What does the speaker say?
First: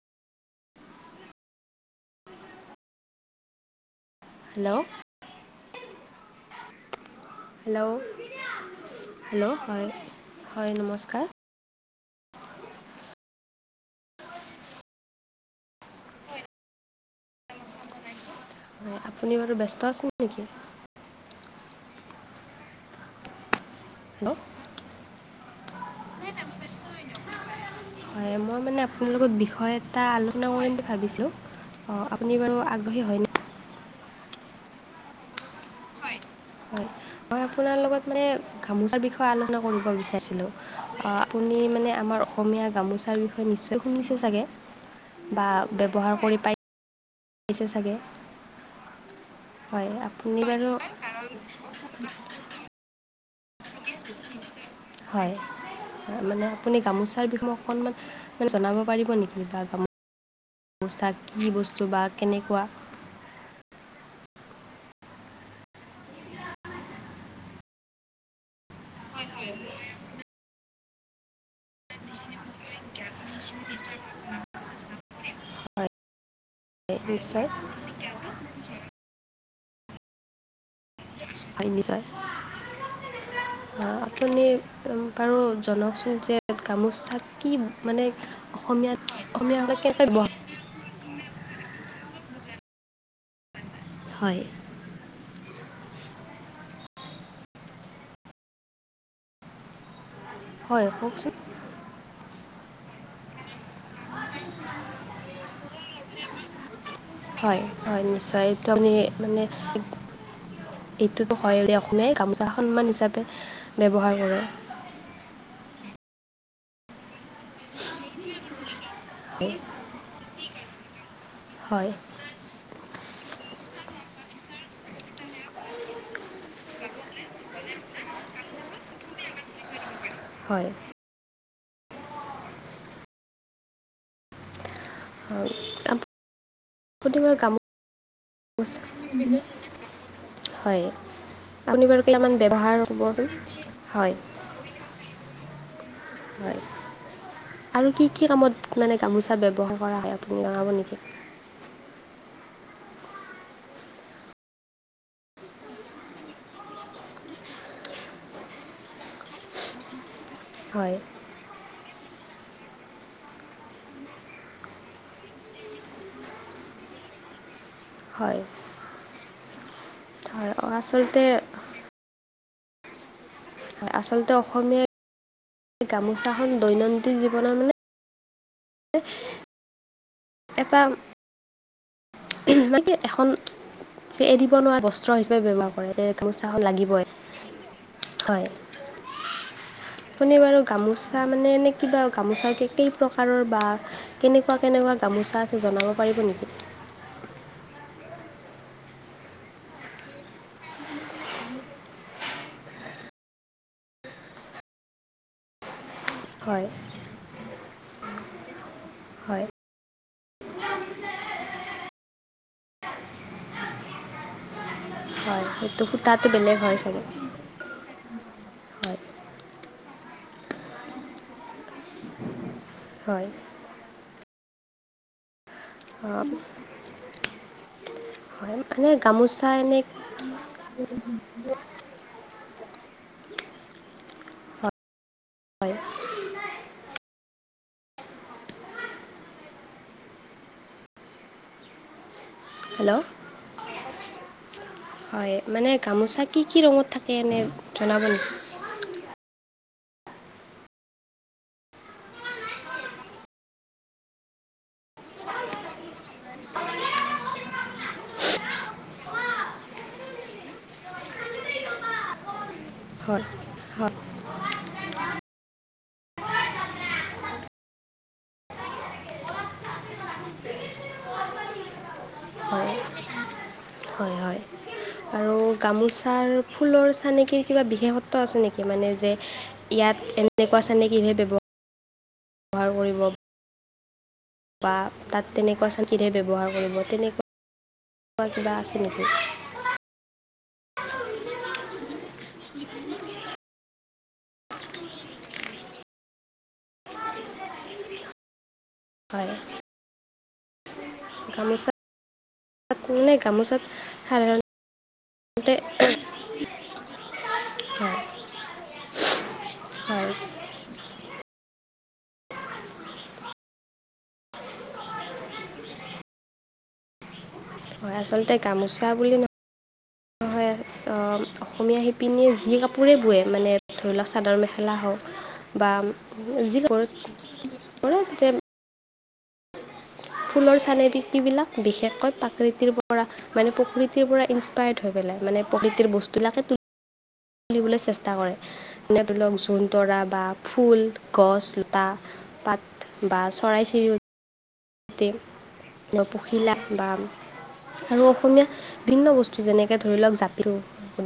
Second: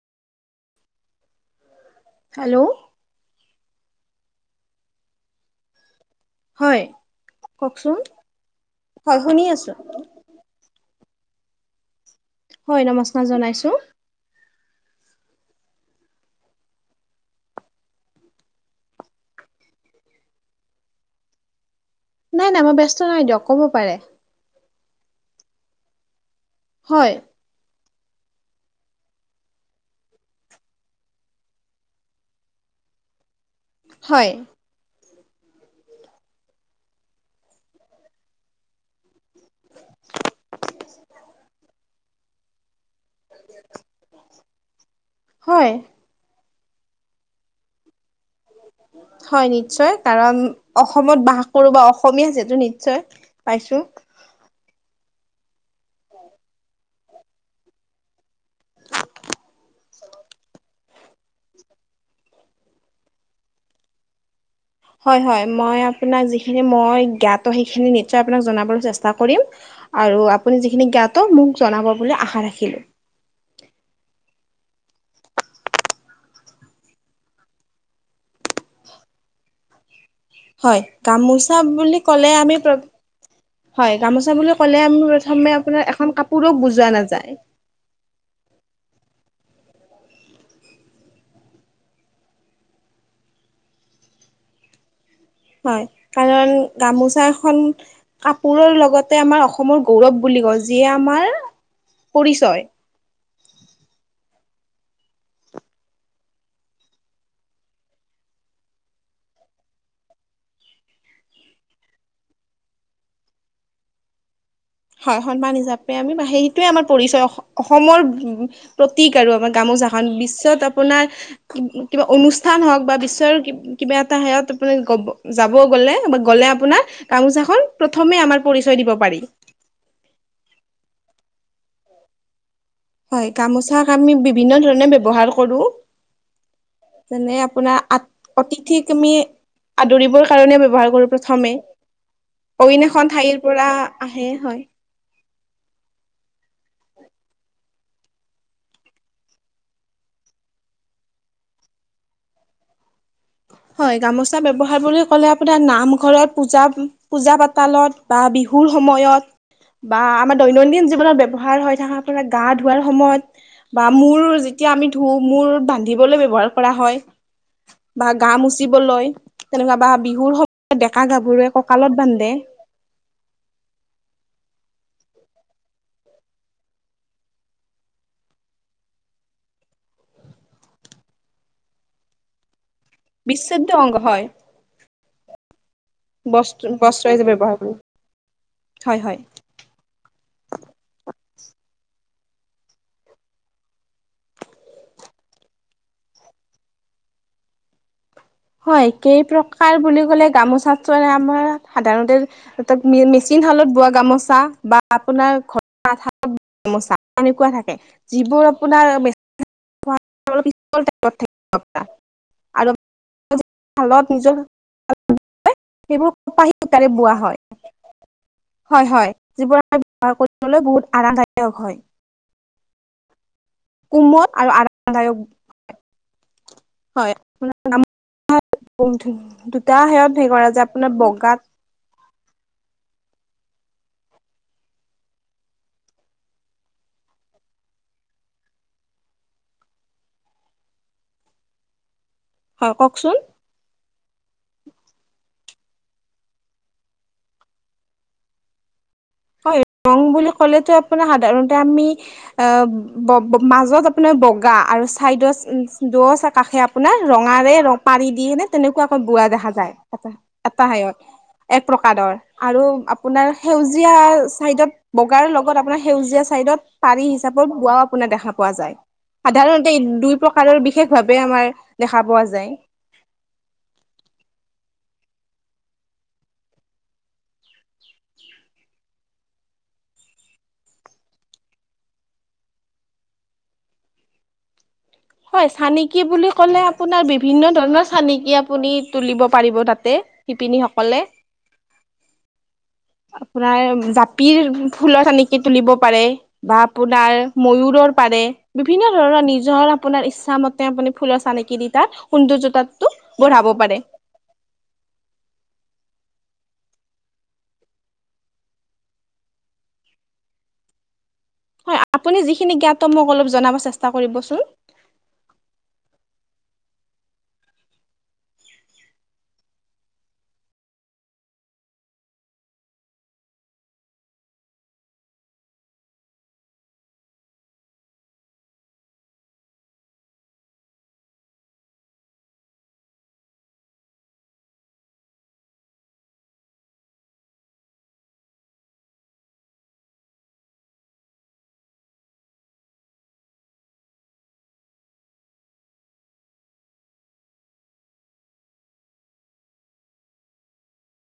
Hello? Hello? হয় hello কওকচোন হয় শুনি হেল্ল' আছোঁ। হয় হয় নমস্কাৰ। হয় নমস্কাৰ জনাইছোঁ। হয় আপুনি বাৰু ব্যস্ত আছে নেকি। নাই, নাই মই ব্যস্ত নাই দিয়ক ক'ব পাৰে। হেল্ল'? [inaudible] হয়। হয় মই মানে আপোনাল লগত বিষয় এটা আলোচনা কৰিম বুলি ভাবিছোঁ। অ, আপুনি বাৰু আগ্ৰহী হয় নে। হয়। হয়, মই আপোনাৰ লগত মানে গামোচাৰ বিষয়ে আলোচনা কৰিব বিচাৰিছিলোঁ। আপুনি মানে আমাৰ অসমীয়া গামোচাৰ হয়, নিচয় শুনিচে চাগে, বা হয় ব্যৱহাৰ কৰি পায়। পিছে চাগে হয় নিশ্চয় আপুনি কাৰণ বাৰু অসমত বাস কৰো বাও সমীয়া যেটো নিশ্চয় পাইছোঁ। [inaudible] হয়, হয় মানে আপুনি গামোচাৰ বিষয়ে মোক অকণমান জনাব পাৰিব নেকি বা গামো পোছাক কি বস্তু বা কেনেকুৱা হয়, হয় মই আপোনাক যিখিনি মই জ্ঞাত সেইখিনি নিশ্চয় আপোনাক জনাবলৈ চেষ্টা কৰিম। আৰু আপুনি যিখিনি জ্ঞাত মোক জনাব বুলি আশা ৰাখিলোঁ। এপিছত হয় গামোচা বুলি ক'লে আমি প্ৰয়প অ, আপুনি বাৰু প্ৰথমে আপোনাৰ এখন জনাওকচোন যে কাপোৰক বুজোৱা নাযায় মানে অসমীয়াত অসমীয়া হলে কেনেকৈ বোৱাম। হয়। হয় কাৰণ গামোচা এখন কাপোৰৰ লগতে আমাৰ অস অসমৰ গৌৰৱ বুলি কওঁ যিয়ে হয় আমাৰ কওকচোন পৰিচয় হয়, হয় নিশ্চয় এইটো আমি মানে এইটোতো হয় অসমীয়াই গামোচা সন্মান হিচাপে ব্যৱহাৰ কৰে। হয় সন্মান হিচাপে আমি বা হেইটোৱে আমাৰ পৰিচয় অসমৰ প্ৰতীক আৰু আমাৰ হয় গামোচা হন বিশ্বত আপোনাৰ হয় কিবা অনুচ স্থান হওক বা বিশ্বৰ কিবা এটা হেয়ত আপুনি গ যাব গ'লে বা গ'লে আপোনাৰ গামোচাখন প্ৰথমে আমাৰ পৰিচয় দিব পাৰি। হয়। হয় গামোচাক আমি বিভিন্ন ধৰণে ব্যৱহাৰ হয়। কৰো। আপুনি যেনে বাৰু গামোচা আপোনাৰ আত অতিথিক আমি আদৰিবৰ কাৰণে হয় ব্যৱহাৰ কৰোঁ প্ৰথমে। আপুনি বাৰু কেইটামান ব্যৱহাৰ অইন খন কৰিবচোন ঠাইৰ পৰা হয় আহে হয়। হয়। আৰু কি, কি কামত মানে গামোচা ব্যৱহাৰ কৰা হয় আপুনি লঙাব নেকি। হয় গামোচা ব্যৱহাৰ বুলি ক'লে আপোনাৰ নামঘৰত পূজা, পূজা পাতালত বা বিহুৰ সময়ত বা আমাৰ দৈনন্দিন হয় জীৱনত ব্যৱহাৰ হৈ থাকা আপোনাৰ গা ধোৱাৰ সময়ত বা মূৰ যেতিয়া আমি ধোওঁ মূৰ বান্ধিবলৈ ব্যৱহাৰ কৰা হয় বা গা হয় মোচিবলৈ তেনেকুৱা বা বিহুৰ হয় সময়ত ডেকা আচলতে গাভৰুৱে কঁকালত বান্ধে হয় আচলতে অসমীয়াই গামোচাখন দৈনন্দিন জীৱনত মানে এটা মানে কি এখন বিচ্ছেদ্য অংগ হয় চে এৰিব নোৱাৰা বস্ত্ৰ হিচাপে ব্যৱহাৰ কৰে একদম গামোচা খন বস্ত্ৰ বস্ত্ৰ লাগিবই হিচাপে ব্যৱহাৰ কৰোঁ হয়। হয় হয় আপুনি বাৰু গামোচা মানে এনে কিবা গামোচা কে কেই প্ৰকাৰৰ বা কেনেকুৱা, কেনেকুৱা গামোচা আছে জনাব পাৰিব নেকি? হয় কেই প্ৰকাৰ বুলি ক'লে গামোচা চোৱৰে আমাৰ সাধাৰণতে মেচিন শালত বোৱা গামোচা বা আপোনাৰ ঘৰ তাত হয় গামোচা তেনেকুৱা থাকে যিবোৰ হয় আপোনাৰে শালত নিজৰ হয় সেইটো সেইবোৰ সূতাটো কপাহী বেলেগ হয় সুতাৰে চাগে বোৱা হয়। হয়, হয় যিবোৰ আমাৰ বৱহাৰ কৰিবলৈ বহুত আৰামদায়ক হয়। হয়। কোমল আৰু আৰামদায়ক। অ' হয় মানে আৰ গামোচা দুটা এনে সেত [unintelligible] হে কৰা যে আপোনাৰ বগাত হয়। হয় হেল্ল' কওকচোন হয় মানে গামোচা কি কি ৰঙত থাকে এনে জনাব নেকি? হয় ৰং বুলি ক'লেতো আপোনাৰ সাধাৰণতে আমি এ মাজত আপোনাৰ বগা আৰু চাইডত দ কাষে আপোনাৰ ৰঙাৰে ৰ পাৰি দি এনে তেনেকুৱাকৈ বুঢোৱা দেখা যায় এ এটা ঠাইত। এক প্ৰকাৰৰ আৰু হয় আপোনাৰ হয় সেউজীয়া চাইডত বগাৰ লগত আপোনাৰ সেউজীয়া চাইদত পাৰী হিচাপত বোৱাও আপোনাৰ দেখা পোৱা যায়। সাধাৰণতে দুই প্ৰকাৰৰ বিশেষ ভাৱে আমাৰ দেখা পোৱা যায়। হয়, হয়, হয় আৰু গামোচাৰ ফুলৰ চানেকিৰ কিবা বিশেষত্ব আছে নেকি মানে যে ইয়াত এনেকুৱা চেনেকীহে ব্যৱহাৰ কৰিব বা তাত হয় তেনেকুৱা চানেকি চানেকিৰহে বুলি ব্যৱহাৰ কৰিব আপোনাৰ তেনেকুৱা বিভিন্ন ধৰণৰ চানেকি কিবা আপুনি আছে নেকি তুলিব পাৰিব তাতে। শিপিনীসকলে। [unintelligible] আপোনাৰ জাপিৰ ফুলৰ চানেকি তুলিব পাৰে বা আপোনাৰ ময়ুৰৰ পাৰে। বিভিন্ন ধৰণৰ হয় নিজৰ আপোনাৰ ইচ্ছামত তেওঁ আপুনি ফুলৰ চানেকি দি গামোচাত তাত সৌন্দৰ্যটো মানে বনাব গামোচাত পাৰে। সাধাৰণতে হয়। হয় আপুনি যিখিনি জ্ঞাত মোক অলপ জনাব চেষ্টা কৰিবচোন। হয় আচলতে গামোচা বুলি নহয় অসমীয়া শিপিনীয়ে যি কাপোৰে বোৱে মানে ধৰি লওক চাদৰ মেখেলা হওক বা যি ফুলৰ চানেকিবিলাক বিশেষকৈ প্ৰাকৃতিৰ পৰা মানে প্ৰকৃতিৰ পৰা ইনসপায়াৰ্ড হৈ পেলাই মানে প্ৰকৃতিৰ বস্তুবাকে ফুলিবলৈ চেষ্টা কৰে যেনে ধৰি লওক জুন- তৰা বা ফুল গছ-লতা পাত বা চৰাই- চিৰিকটি যাতে ন পখিলা বা আৰু অসমীয়া বিভিন্ন বস্তু যেনেকে ধৰি লওক জাপিও